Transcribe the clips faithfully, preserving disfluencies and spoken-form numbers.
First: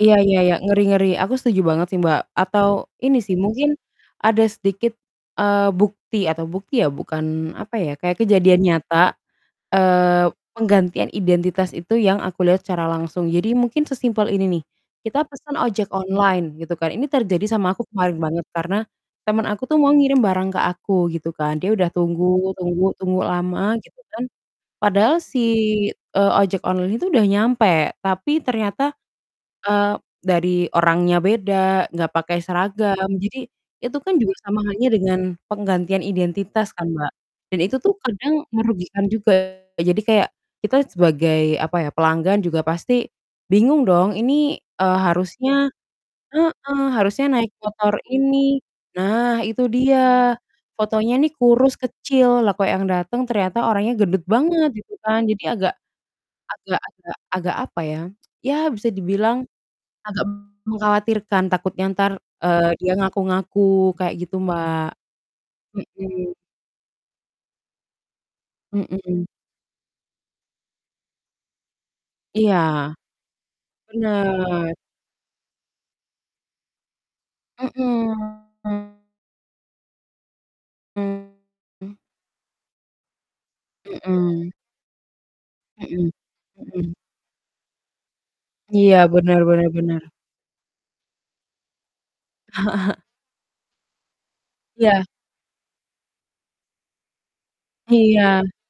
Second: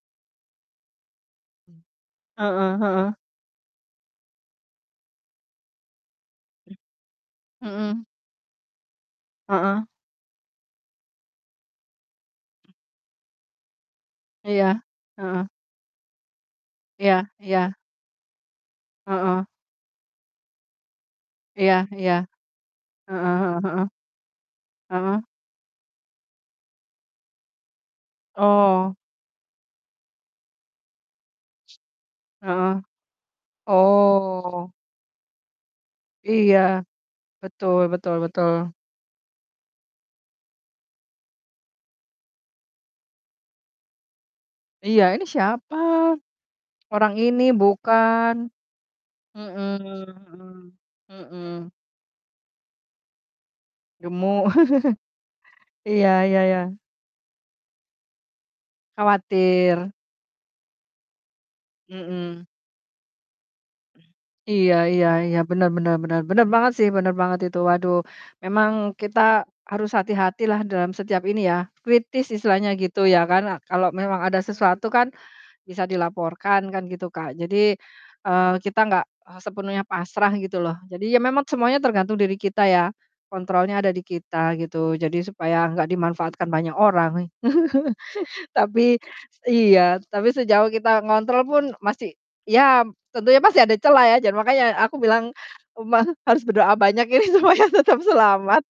Iya iya iya. Ngeri ngeri. Aku setuju M banget sih, Mbak. heeh Atau heeh. ini sih, mungkin ada sedikit, eee, bukti atau bukti ya, bukan apa ya, Mhm. kayak kejadian nyata, Heeh. eee, penggantian identitas itu yang aku lihat secara langsung. Jadi mungkin sesimpel ini nih, Iya, kita heeh. pesan ojek online gitu kan, ini Iya terjadi iya. sama aku kemarin banget karena Heeh. teman aku tuh mau ngirim barang ke aku gitu kan. Dia Iya udah iya. tunggu tunggu tunggu Heeh, e lama heeh. gitu kan. Padahal Heeh. si, eee, ojek online itu udah nyampe, tapi ternyata, Oh. eee, dari orangnya beda, enggak pakai Heeh. seragam. Jadi itu kan juga sama Oh. halnya dengan penggantian Iya, identitas kan, Mbak, dan itu betul tuh betul kadang betul. merugikan juga. Jadi kayak kita sebagai apa ya, pelanggan juga pasti bingung dong ini, eee, Iya, ini harusnya siapa? heeh, Orang harusnya ini naik motor bukan. ini. Nah itu dia, Mhm fotonya mhm, nih mhm. kurus kecil, lah kok yang datang ternyata orangnya gendut Gemuk. banget gitu kan. Jadi agak, Iya iya iya. agak-agak agak apa ya, ya bisa dibilang Khawatir. agak mengkhawatirkan, takutnya entar, Mhm. eee, dia ngaku-ngaku kayak gitu, Iya Mbak. iya iya, benar benar benar, Mhm. benar banget sih, benar banget itu. Waduh, memang kita Mhm. harus hati-hatilah dalam setiap ini ya, kritis Iya. istilahnya gitu ya kan. Kalau memang ada Benar. sesuatu kan bisa dilaporkan kan gitu, Kak. Jadi, eee, kita Mhm. nggak, ah, sepenuhnya pasrah gitu loh. Jadi ya memat semuanya Mhm. tergantung diri kita ya, kontrolnya ada di Mhm. kita gitu, jadi supaya nggak Mhm, dimanfaatkan banyak mhm. orang. Iya, Tapi benar benar iya, benar. tapi sejauh kita ngontrol pun masih ya tentunya masih ada cela ya. Jan makanya aku Iya. bilang, umang harus berdoa banyak ini supaya tetap Iya. selamat.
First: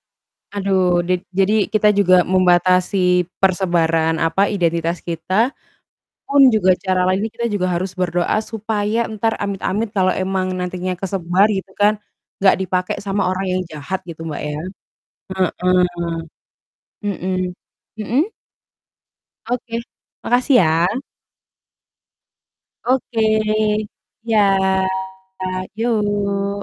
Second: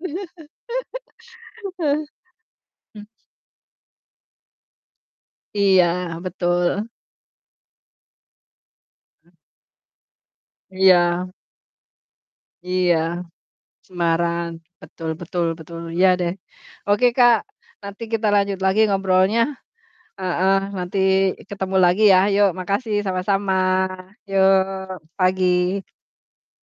Aduh di jadi kita juga membatasi Hmm. persebaran, apa, identitas kita, Iya pun juga betul. cara lain ini kita juga harus berdoa supaya entar amit-amit kalau emang nantinya Iya. kesebar gitu kan, enggak dipakai Iya. sama orang yang jahat gitu, Mbak, Semarang, ya. betul betul betul. Heeh. Iya deh. Oke, Kak, Mhm, nanti mhm? kita lanjut lagi ngobrolnya. Oke, Heeh, makasih ya. nanti ketemu lagi ya. Yuk makasih, Oke, sama-sama. iya. Yuk, pagi. Yuk.